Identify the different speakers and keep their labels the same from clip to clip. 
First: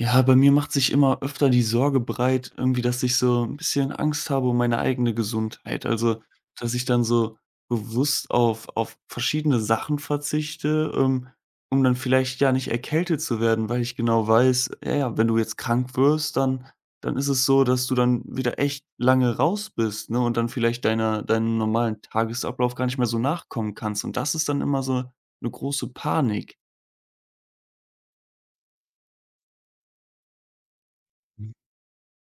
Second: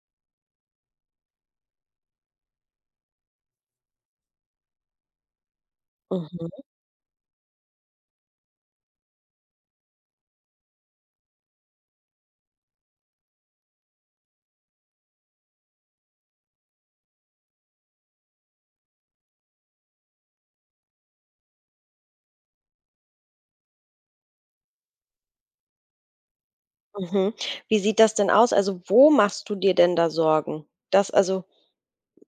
Speaker 1: Ja, bei mir macht sich immer öfter die Sorge breit, irgendwie, dass ich so ein bisschen Angst habe um meine eigene Gesundheit. Also,
Speaker 2: Mhm,
Speaker 1: dass ich dann so bewusst auf verschiedene Sachen verzichte, um dann vielleicht ja nicht erkältet zu werden, weil ich genau weiß, ja, ja, wenn du jetzt krank wirst, dann ist es so, dass du dann wieder echt lange raus bist, ne, und dann vielleicht deiner deinem normalen Tagesablauf gar nicht mehr so nachkommen kannst. Und das ist dann immer so eine große Panik.
Speaker 2: mhm. Wie sieht das denn aus? Also, wo machst du dir denn da Sorgen? Das, also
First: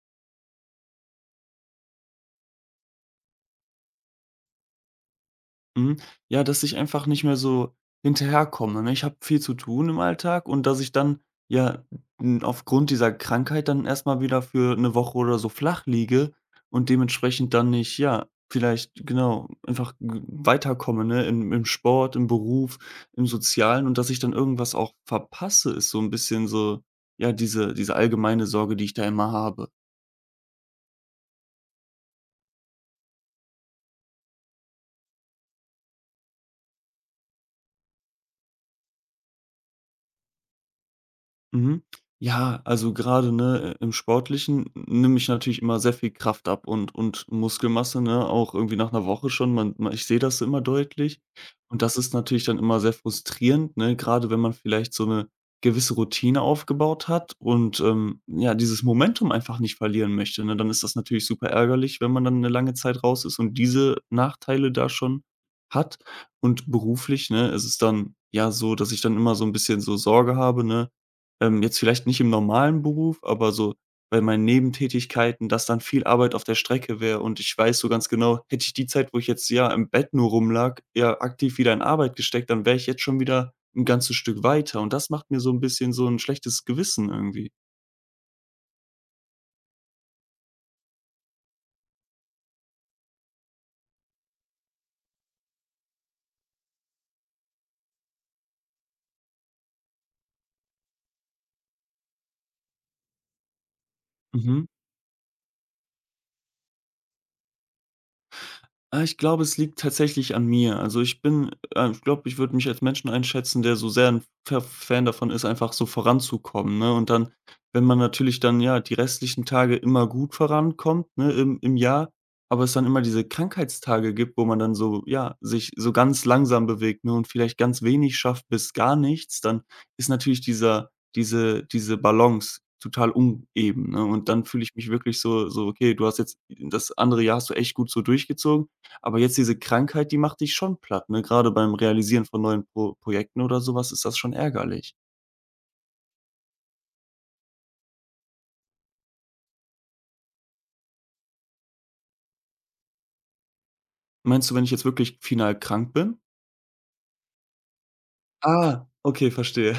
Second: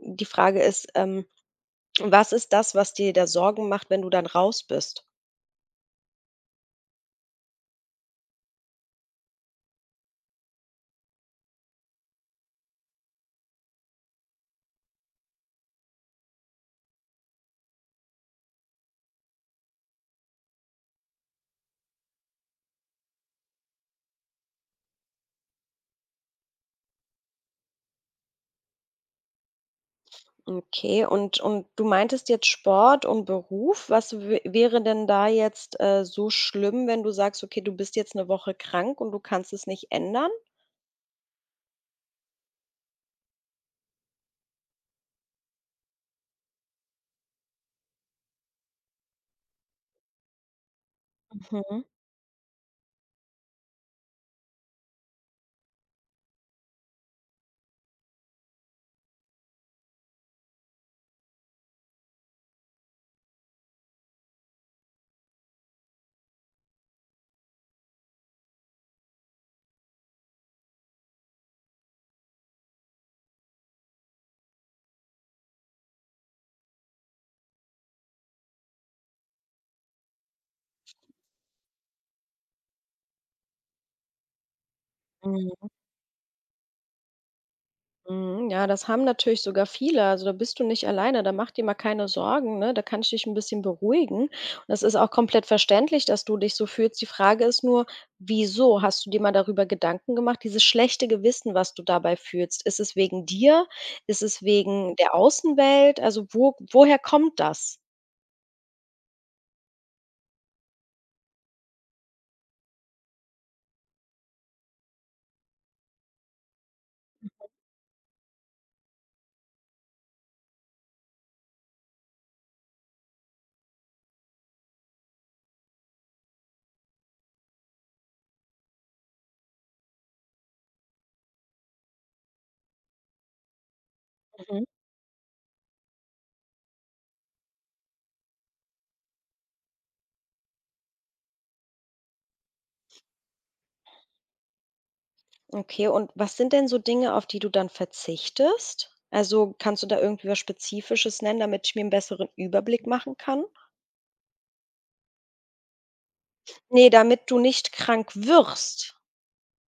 Speaker 2: die Frage ist, was ist das, was dir da Sorgen macht, wenn du dann raus bist?
Speaker 1: Mhm. Ja, dass ich einfach nicht mehr so hinterherkomme, ne? Ich habe viel zu tun im Alltag und dass ich dann, ja, aufgrund dieser Krankheit dann erstmal wieder für eine Woche oder so flach liege und dementsprechend dann nicht, ja, vielleicht genau, einfach g weiterkomme, ne, im Sport, im Beruf, im Sozialen und dass ich dann irgendwas auch verpasse, ist so ein bisschen so, ja, diese allgemeine Sorge, die ich da immer habe.
Speaker 2: Okay, und du meintest jetzt Sport und Beruf. Was wä wäre denn da jetzt, so schlimm, wenn du sagst: „Okay, du bist jetzt eine Woche krank und du kannst es nicht ändern?"
Speaker 1: Mhm. Ja, also gerade ne, im Sportlichen nehme ich natürlich immer sehr viel Kraft ab und Muskelmasse, ne, auch irgendwie nach einer Woche schon. Man ma Ich sehe das immer deutlich
Speaker 2: Mhm,
Speaker 1: und das ist natürlich dann immer sehr frustrierend, ne, gerade wenn man vielleicht so eine gewisse Routine aufgebaut hat und, ja, dieses Momentum einfach nicht verlieren möchte, ne? Dann ist das natürlich super ärgerlich, wenn man dann eine lange Zeit raus ist und diese Nachteile da schon hat. Und beruflich, ne, ist es dann, ja, so, dass ich dann immer so ein bisschen so Sorge habe, ne, jetzt vielleicht nicht im normalen Beruf, aber so bei meinen Nebentätigkeiten, dass dann viel Arbeit auf der Strecke wäre und ich weiß so ganz genau, hätte ich die Zeit, wo ich jetzt ja im Bett nur rumlag, ja aktiv wieder in Arbeit gesteckt, dann wäre ich jetzt schon wieder ein ganzes Stück weiter und das macht mir so ein
Speaker 2: mhm.
Speaker 1: bisschen so ein schlechtes Gewissen irgendwie.
Speaker 2: Mhm, ja, das haben natürlich sogar viele. Also da bist du nicht alleine, da mach dir mal keine Sorgen, ne? Da kann ich dich ein bisschen beruhigen. Und das ist auch komplett verständlich, dass du dich so fühlst. Die Frage ist nur, wieso? Hast du dir mal darüber Gedanken gemacht, dieses schlechte Gewissen, was du dabei fühlst? Ist es wegen dir? Ist es
Speaker 1: Mhm.
Speaker 2: wegen der Außenwelt? Also wo woher kommt das?
Speaker 1: Ah, ich glaube, es liegt tatsächlich an mir. Also, ich bin ich glaube, ich würde mich als Menschen einschätzen, der so sehr ein Fa Fan davon ist, einfach so voranzukommen, ne? Und dann, wenn man natürlich dann, ja, die restlichen Tage immer gut vorankommt, ne, im Jahr, aber es dann immer diese Krankheitstage gibt, wo man dann so, ja, sich so ganz langsam bewegt, ne, und vielleicht ganz wenig schafft bis gar nichts, dann ist natürlich diese Balance total uneben, ne? Und dann
Speaker 2: Mhm.
Speaker 1: fühle ich mich wirklich so so: „Okay, du hast jetzt das andere Jahr hast du echt gut so durchgezogen.“ Aber jetzt diese Krankheit, die macht dich schon platt, ne? Gerade beim Realisieren von neuen Projekten oder so was ist das schon ärgerlich.
Speaker 2: Okay, und was sind denn so Dinge, auf die du dann verzichtest? Also, kannst du da irgendwie was Spezifisches nennen, damit ich mir einen besseren Überblick machen kann?
Speaker 1: Meinst du, wenn ich jetzt wirklich final krank bin?
Speaker 2: Ne, damit du nicht krank
Speaker 1: Ah,
Speaker 2: wirst.
Speaker 1: okay, verstehe.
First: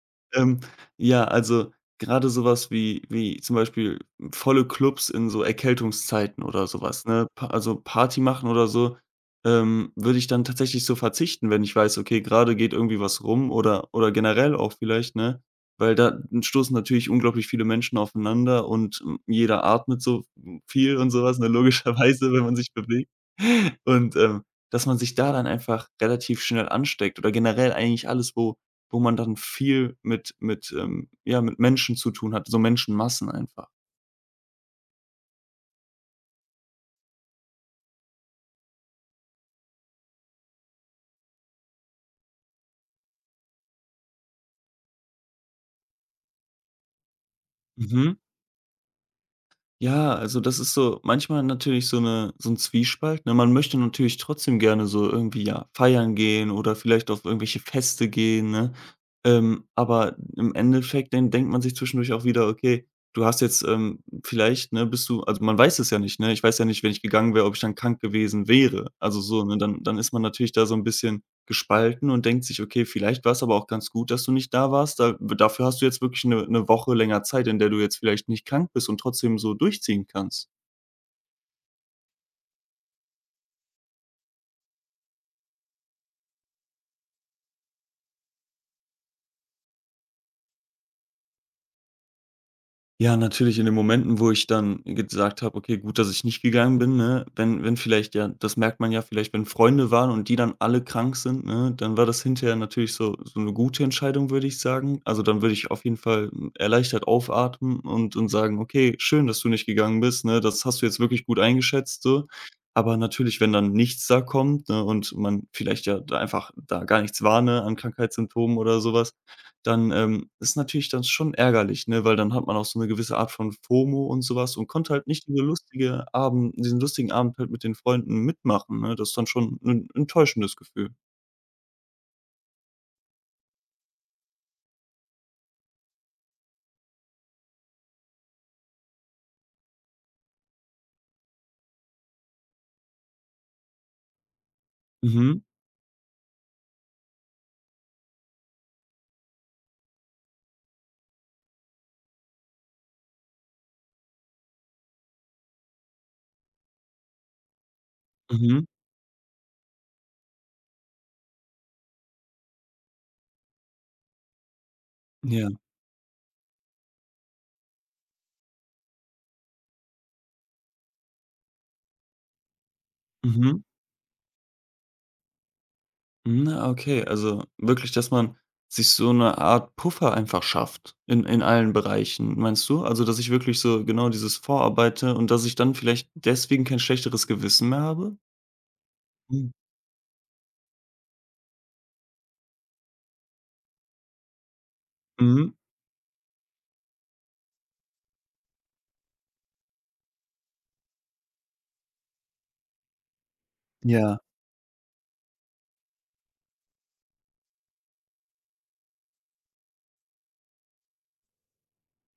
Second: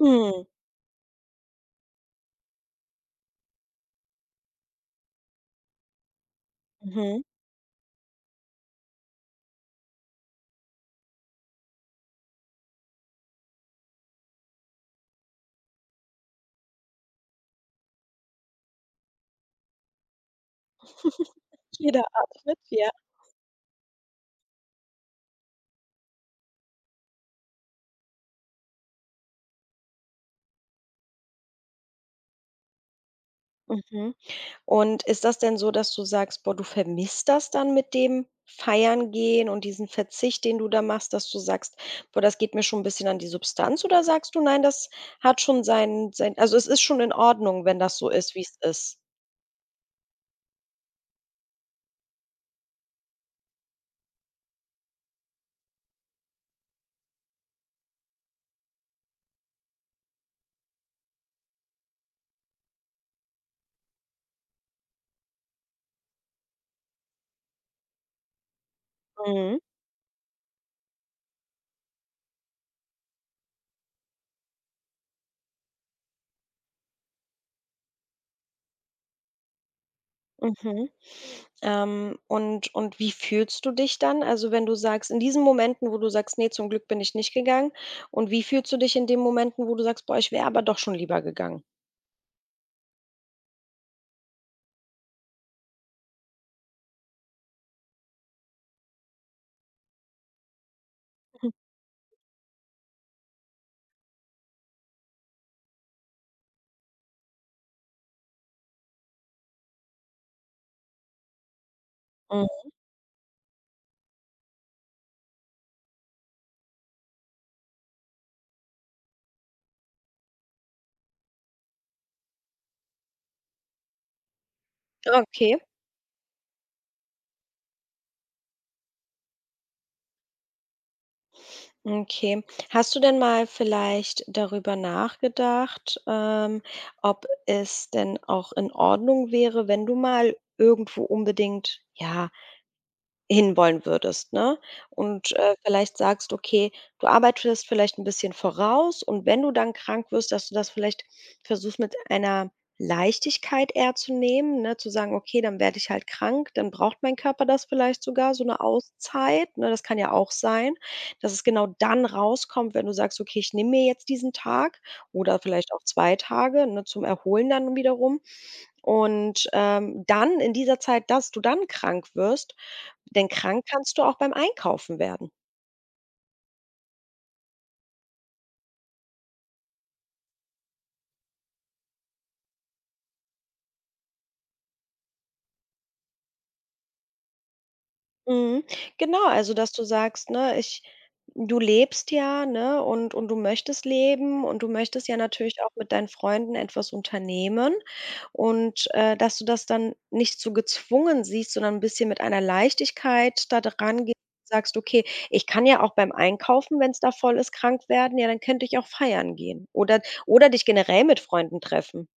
Speaker 2: Mhm,
Speaker 1: Ähm, ja, also gerade sowas wie zum Beispiel volle Clubs in so Erkältungszeiten oder sowas,
Speaker 2: mhm.
Speaker 1: ne? Pa Also Party machen oder so, würde ich dann tatsächlich so verzichten, wenn ich weiß, okay, gerade geht irgendwie was rum oder generell auch vielleicht, ne? Weil da stoßen natürlich unglaublich viele Menschen aufeinander und, jeder atmet so viel und sowas, ne,
Speaker 2: Jeder
Speaker 1: logischerweise, wenn man
Speaker 2: atmet,
Speaker 1: sich
Speaker 2: ja.
Speaker 1: bewegt. Und, dass man sich da dann einfach relativ schnell ansteckt oder generell eigentlich alles, wo man dann viel mit, ja, mit Menschen zu tun hat, so Menschenmassen einfach.
Speaker 2: Mhm. Und ist das denn so, dass du sagst: „Boah, du vermisst das dann mit dem Feiern gehen und diesen Verzicht, den du da machst", dass du sagst: „Boah, das geht mir schon 'n bisschen an die Substanz", oder sagst du: „Nein, das hat schon seinen sein also, es ist schon in Ordnung, wenn das so
Speaker 1: Mhm.
Speaker 2: ist, wie's ist?"
Speaker 1: Ja, also das ist so manchmal natürlich so 'n Zwiespalt, ne? Man möchte natürlich trotzdem gerne so irgendwie, ja, feiern gehen oder vielleicht auf irgendwelche Feste gehen, ne? Aber im Endeffekt, dann denkt man sich zwischendurch auch wieder: „Okay, du hast jetzt, vielleicht, ne, bist du“, also man weiß es ja nicht, ne? Ich weiß ja nicht, wenn ich gegangen wäre, ob ich dann krank gewesen wäre. Also so,
Speaker 2: Mhm.
Speaker 1: ne? Dann ist man natürlich da so 'n bisschen gespalten und denkt sich: „Okay, vielleicht war es aber auch ganz gut, dass du nicht da warst. Da Dafür hast du jetzt wirklich eine 'ne Woche länger Zeit, in der du jetzt vielleicht nicht krank bist und trotzdem so durchziehen kannst.“
Speaker 2: Mhm. Und wie fühlst du dich dann? Also, wenn du sagst in diesen Momenten, wo du sagst: nee, zum Glück bin ich nicht gegangen." Und wie fühlst du dich in den Momenten, wo du sagst: „Boah, ich wäre aber doch schon lieber gegangen?"
Speaker 1: Ja, natürlich in den Momenten, wo ich dann gesagt habe: „Okay, gut, dass ich nicht gegangen bin“, ne? Wenn vielleicht ja, das merkt man ja vielleicht, wenn Freunde waren und die dann alle krank sind,
Speaker 2: Mhm.
Speaker 1: ne, dann war das hinterher natürlich so so eine gute Entscheidung, würde ich sagen. Also, dann würde ich auf jeden Fall, erleichtert aufatmen und sagen: „Okay, schön, dass du nicht gegangen bist, ne? Das hast du jetzt wirklich gut eingeschätzt so.“
Speaker 2: Mhm.
Speaker 1: Aber natürlich, wenn dann nichts da kommt, ne, und man vielleicht ja da einfach da gar nichts war, ne, an Krankheitssymptomen oder sowas, dann, ist natürlich dann schon ärgerlich, ne, weil dann hat man auch so eine gewisse Art von FOMO und sowas und konnte halt nicht
Speaker 2: Okay.
Speaker 1: diesen lustigen Abend halt mit den Freunden mitmachen, ne? Das ist dann schon ein enttäuschendes Gefühl.
Speaker 2: Okay. Hast du denn mal vielleicht darüber nachgedacht, ob es denn auch in Ordnung wäre, wenn du mal irgendwo unbedingt, ja, hinwollen würdest, ne? Und,
Speaker 1: Mhm,
Speaker 2: vielleicht sagst, okay, du arbeitest vielleicht ein bisschen voraus, und wenn du dann krank wirst, dass du das vielleicht versuchst, mit einer Leichtigkeit eher zu nehmen, ne? Zu sagen: „Okay, dann werde ich halt krank, dann braucht mein Körper das vielleicht sogar, so eine
Speaker 1: mhm,
Speaker 2: Auszeit", ne? Das kann ja auch sein, dass es genau dann rauskommt, wenn du sagst: „Okay, ich nehme mir jetzt diesen Tag oder
Speaker 1: ja,
Speaker 2: vielleicht auch 2 Tage", ne, zum Erholen dann wiederum. Und, dann in dieser Zeit, dass du dann krank wirst, denn
Speaker 1: mhm,
Speaker 2: krank kannst du auch beim Einkaufen werden.
Speaker 1: mhm, ah, okay. Also, wirklich, dass man sich so eine Art Puffer einfach schafft in allen Bereichen, meinst du? Also, dass ich wirklich so genau dieses vorarbeite und dass ich dann vielleicht deswegen kein schlechteres Gewissen mehr habe?
Speaker 2: Mhm. Genau,
Speaker 1: Mhm,
Speaker 2: also dass du sagst, ne, ich, du lebst ja, ne, und du möchtest leben und du möchtest ja
Speaker 1: mhm,
Speaker 2: natürlich auch mit deinen Freunden etwas unternehmen, und, dass du das dann nicht so gezwungen siehst, sondern ein bisschen mit einer Leichtigkeit da dran gehst
Speaker 1: ja.
Speaker 2: und sagst: „Okay, ich kann ja auch beim Einkaufen, wenn es da voll ist, krank werden. Ja, dann könnte ich auch feiern gehen." Oder dich generell mit Freunden treffen.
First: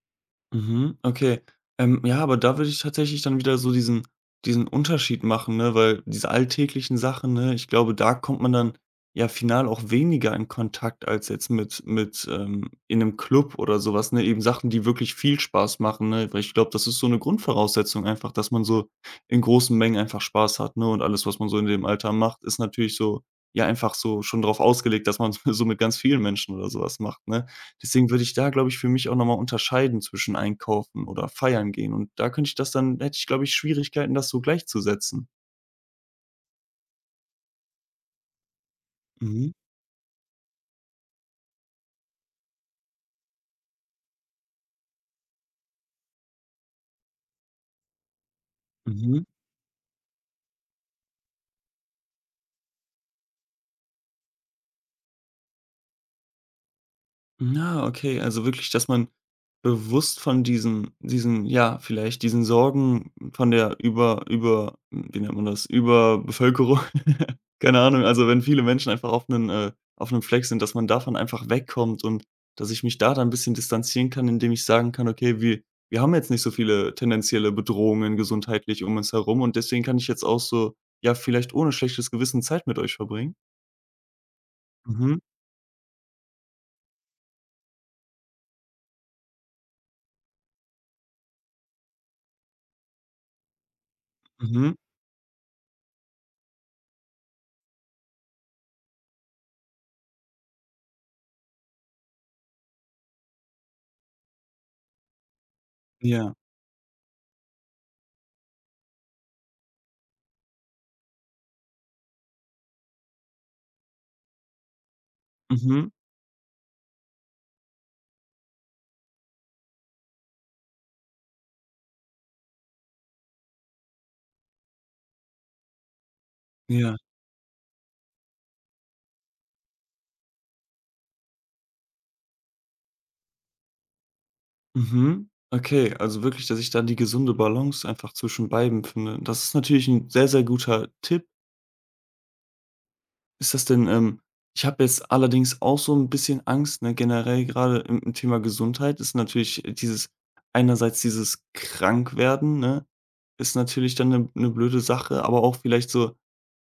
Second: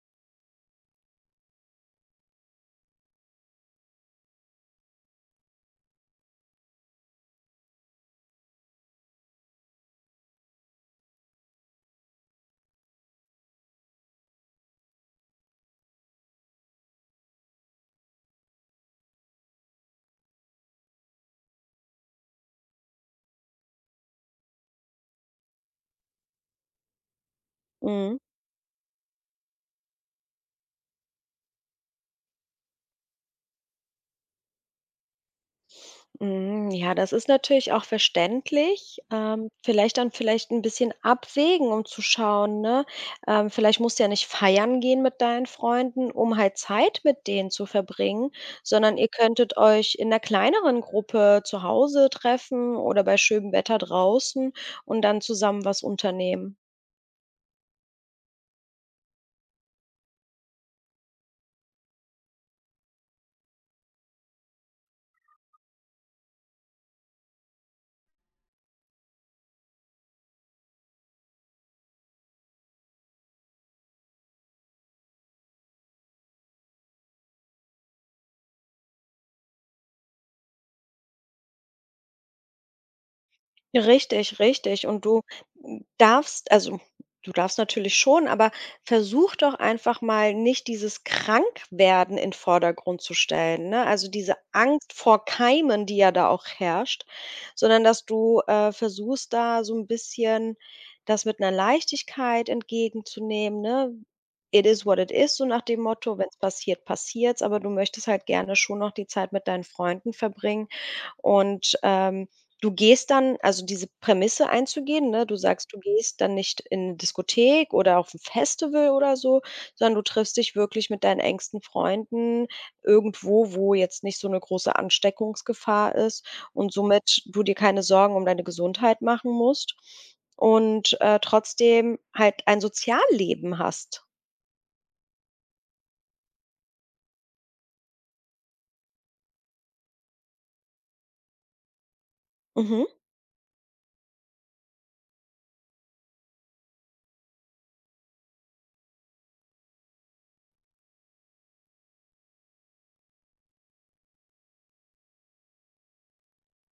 Speaker 1: Mhm, okay. Ja, aber da würde ich tatsächlich dann wieder so diesen Unterschied machen, ne, weil diese alltäglichen Sachen, ne, ich glaube, da kommt man dann ja final auch weniger in Kontakt als jetzt mit, in einem Club oder sowas, ne? Eben Sachen, die wirklich viel Spaß machen, ne? Weil ich glaube, das ist so eine Grundvoraussetzung einfach, dass man so in großen Mengen einfach Spaß hat, ne? Und alles, was man so in dem Alter macht, ist natürlich so ja, einfach so schon darauf ausgelegt, dass man so mit ganz vielen Menschen oder sowas macht, ne? Deswegen
Speaker 2: Mhm.
Speaker 1: würde ich da, glaube ich, für mich auch noch mal unterscheiden zwischen einkaufen oder feiern gehen. Und da könnte ich das dann, hätte ich, glaube ich, Schwierigkeiten, das so gleichzusetzen.
Speaker 2: Mhm, ja, das ist natürlich auch verständlich.
Speaker 1: Mhm,
Speaker 2: Vielleicht dann vielleicht ein bisschen abwägen, um zu schauen, ne? Vielleicht musst du ja nicht feiern gehen mit deinen Freunden, um halt Zeit mit denen zu verbringen, sondern ihr
Speaker 1: mhm.
Speaker 2: könntet euch in 'ner kleineren Gruppe zu Hause treffen oder bei schönem Wetter draußen, und dann zusammen was unternehmen.
Speaker 1: Na, okay, also wirklich, dass man bewusst von diesen ja, vielleicht diesen Sorgen von der über über wie nennt man das, Überbevölkerung, keine Ahnung, also wenn viele Menschen einfach auf einem Fleck sind, dass man davon einfach wegkommt und dass ich mich da dann ein bisschen distanzieren kann, indem ich sagen kann: „Okay, wir haben jetzt nicht so viele tendenzielle Bedrohungen gesundheitlich um uns herum und deswegen kann ich jetzt auch so, ja, vielleicht ohne schlechtes Gewissen Zeit mit euch verbringen.“
Speaker 2: Richtig, richtig. Und
Speaker 1: Mhm,
Speaker 2: du darfst, also, du darfst natürlich schon, aber versuch doch einfach mal nicht dieses Krankwerden in Vordergrund zu stellen, ne? Also, diese
Speaker 1: mhm,
Speaker 2: Angst vor Keimen, die ja da auch herrscht, sondern dass du, versuchst, da so ein bisschen das mit einer Leichtigkeit entgegenzunehmen, ne? „It is what it is", so nach dem Motto, wenn
Speaker 1: ja,
Speaker 2: es passiert, passiert's, aber du möchtest halt gerne schon noch die Zeit mit deinen Freunden verbringen, und, du gehst dann also diese Prämisse einzugehen, ne? Du sagst, du
Speaker 1: mhm,
Speaker 2: gehst dann nicht in 'ne Diskothek oder auf 'n Festival oder so, sondern du triffst dich wirklich mit deinen engsten Freunden irgendwo, wo jetzt nicht so 'ne große Ansteckungsgefahr ist und
Speaker 1: ja.
Speaker 2: somit du dir keine Sorgen um deine Gesundheit machen musst und, trotzdem halt ein Sozialleben hast.
Speaker 1: Mhm. Okay, also wirklich, dass ich dann die gesunde Balance einfach zwischen beidem finde. Das ist natürlich ein sehr, sehr guter Tipp.
Speaker 2: Mhm.
Speaker 1: Ist das denn, ich habe jetzt allerdings auch so ein bisschen Angst, ne, generell gerade im Thema Gesundheit ist natürlich dieses einerseits dieses Krankwerden, ne, ist natürlich dann eine blöde Sache, aber auch vielleicht so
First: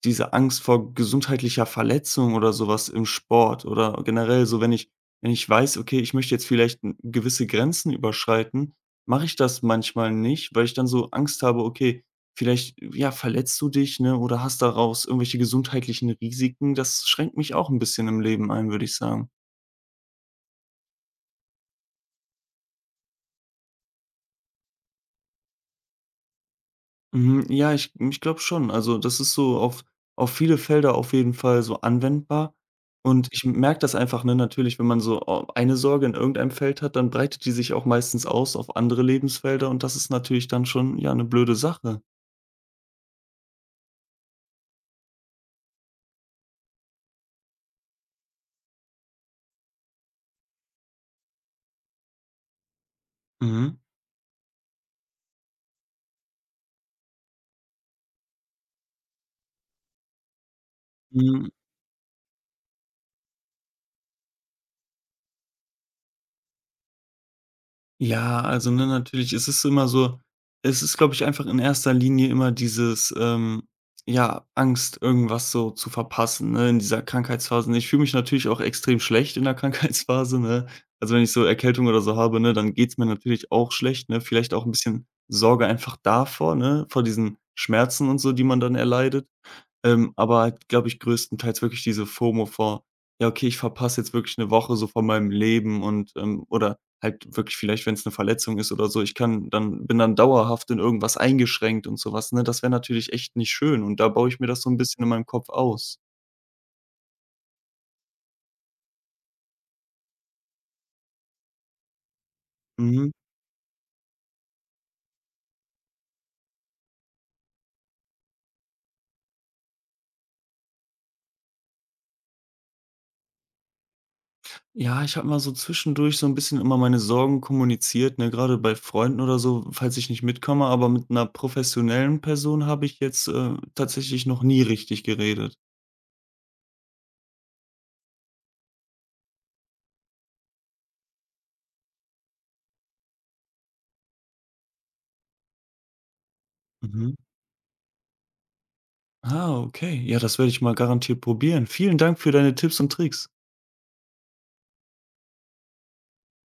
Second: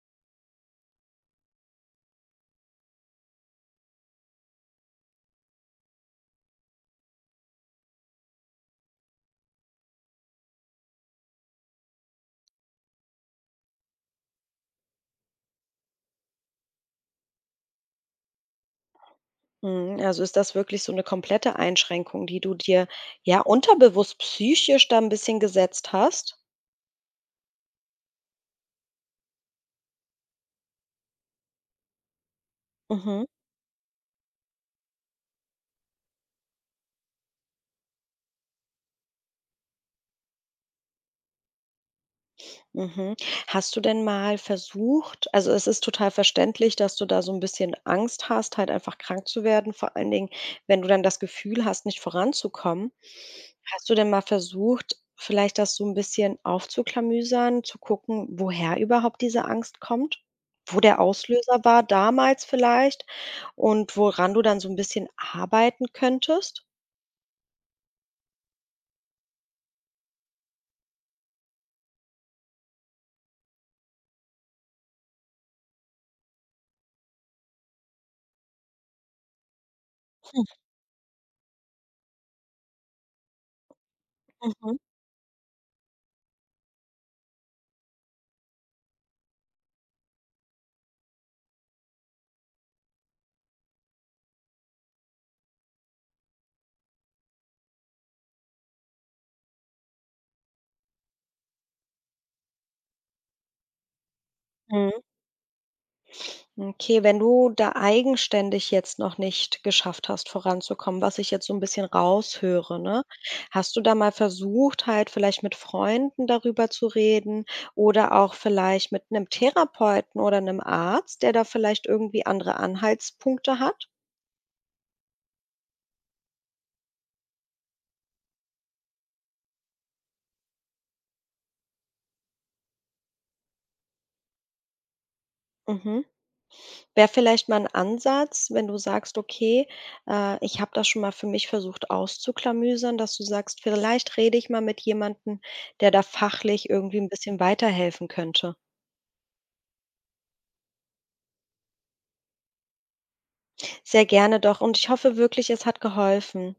Speaker 1: diese Angst vor gesundheitlicher Verletzung oder sowas im Sport oder generell so, wenn ich weiß: „Okay, ich möchte jetzt vielleicht n gewisse Grenzen überschreiten“, mache ich das manchmal nicht, weil ich dann so Angst habe: „Okay, vielleicht, ja, verletzt du dich, ne, oder hast daraus irgendwelche gesundheitlichen Risiken.“ Das schränkt mich auch ein bisschen im Leben ein, würde ich sagen.
Speaker 2: Mhm. Also, ist das wirklich so 'ne komplette Einschränkung, die du dir, ja, unterbewusst psychisch da 'n bisschen gesetzt hast?
Speaker 1: Mhm, ja, ich glaube schon. Also, das ist so auf viele Felder auf jeden Fall so anwendbar.
Speaker 2: Mhm.
Speaker 1: Und ich merke das einfach, ne, natürlich, wenn man so au eine Sorge in irgendeinem Feld hat, dann breitet die sich auch meistens aus auf andere Lebensfelder und das ist natürlich dann schon, ja, eine blöde Sache.
Speaker 2: Mhm. Hast du denn mal versucht, also, es ist total verständlich, dass du da so ein bisschen Angst hast, halt einfach krank zu werden, vor allen Dingen, wenn du dann das Gefühl hast, nicht voranzukommen.
Speaker 1: Mhm.
Speaker 2: Hast du denn mal versucht, vielleicht das so ein bisschen aufzuklamüsern, zu gucken, woher überhaupt diese Angst kommt? Wo der
Speaker 1: Hm
Speaker 2: Auslöser war damals vielleicht und woran du dann so ein bisschen arbeiten könntest?
Speaker 1: Ja, also, ne, natürlich, es ist immer so, es ist, glaube ich, einfach in erster Linie immer dieses, ja, Angst, irgendwas so zu verpassen, ne, in dieser Krankheitsphase. Ich fühle mich natürlich auch extrem schlecht in der Krankheitsphase, ne? Also, wenn ich so Erkältung oder so habe, ne, dann geht's mir natürlich auch schlecht, ne? Vielleicht auch ein
Speaker 2: Mhm.
Speaker 1: bisschen Sorge einfach davor, ne, vor diesen Schmerzen und so, die man dann erleidet. Aber halt, glaube ich, größtenteils wirklich diese FOMO vor: „Ja, okay, ich verpasse jetzt wirklich eine Woche so von meinem Leben und, ähm“, oder halt wirklich vielleicht, wenn es eine Verletzung ist oder so, ich kann dann bin dann dauerhaft in irgendwas eingeschränkt und sowas, ne? Das wäre natürlich echt nicht schön und da baue ich mir das so ein
Speaker 2: Mhm.
Speaker 1: bisschen in meinem Kopf aus.
Speaker 2: Okay, wenn du da eigenständig jetzt noch nicht geschafft hast, voranzukommen, was ich jetzt so ein bisschen raushöre, ne?
Speaker 1: Mhm.
Speaker 2: Hast du da mal versucht, halt vielleicht mit Freunden darüber zu reden oder auch vielleicht mit 'nem Therapeuten oder 'nem Arzt, der da vielleicht irgendwie andere Anhaltspunkte hat?
Speaker 1: Ja, ich habe mal so zwischendurch so ein bisschen immer meine Sorgen kommuniziert, ne, gerade bei Freunden oder so, falls ich nicht mitkomme, aber mit einer professionellen Person habe ich jetzt, tatsächlich noch nie richtig geredet.
Speaker 2: Mhm. Wäre vielleicht mal ein Ansatz, wenn du sagst: „Okay, ich habe das schon mal für mich versucht auszuklamüsern", dass du sagst: „Vielleicht rede ich mal mit jemandem, der da fachlich irgendwie ein
Speaker 1: Mhm.
Speaker 2: bisschen weiterhelfen könnte."
Speaker 1: Ah, okay. Ja, das werde ich mal garantiert probieren. Vielen Dank für deine Tipps und Tricks.
Speaker 2: Sehr gerne doch, und ich hoffe wirklich, es hat geholfen.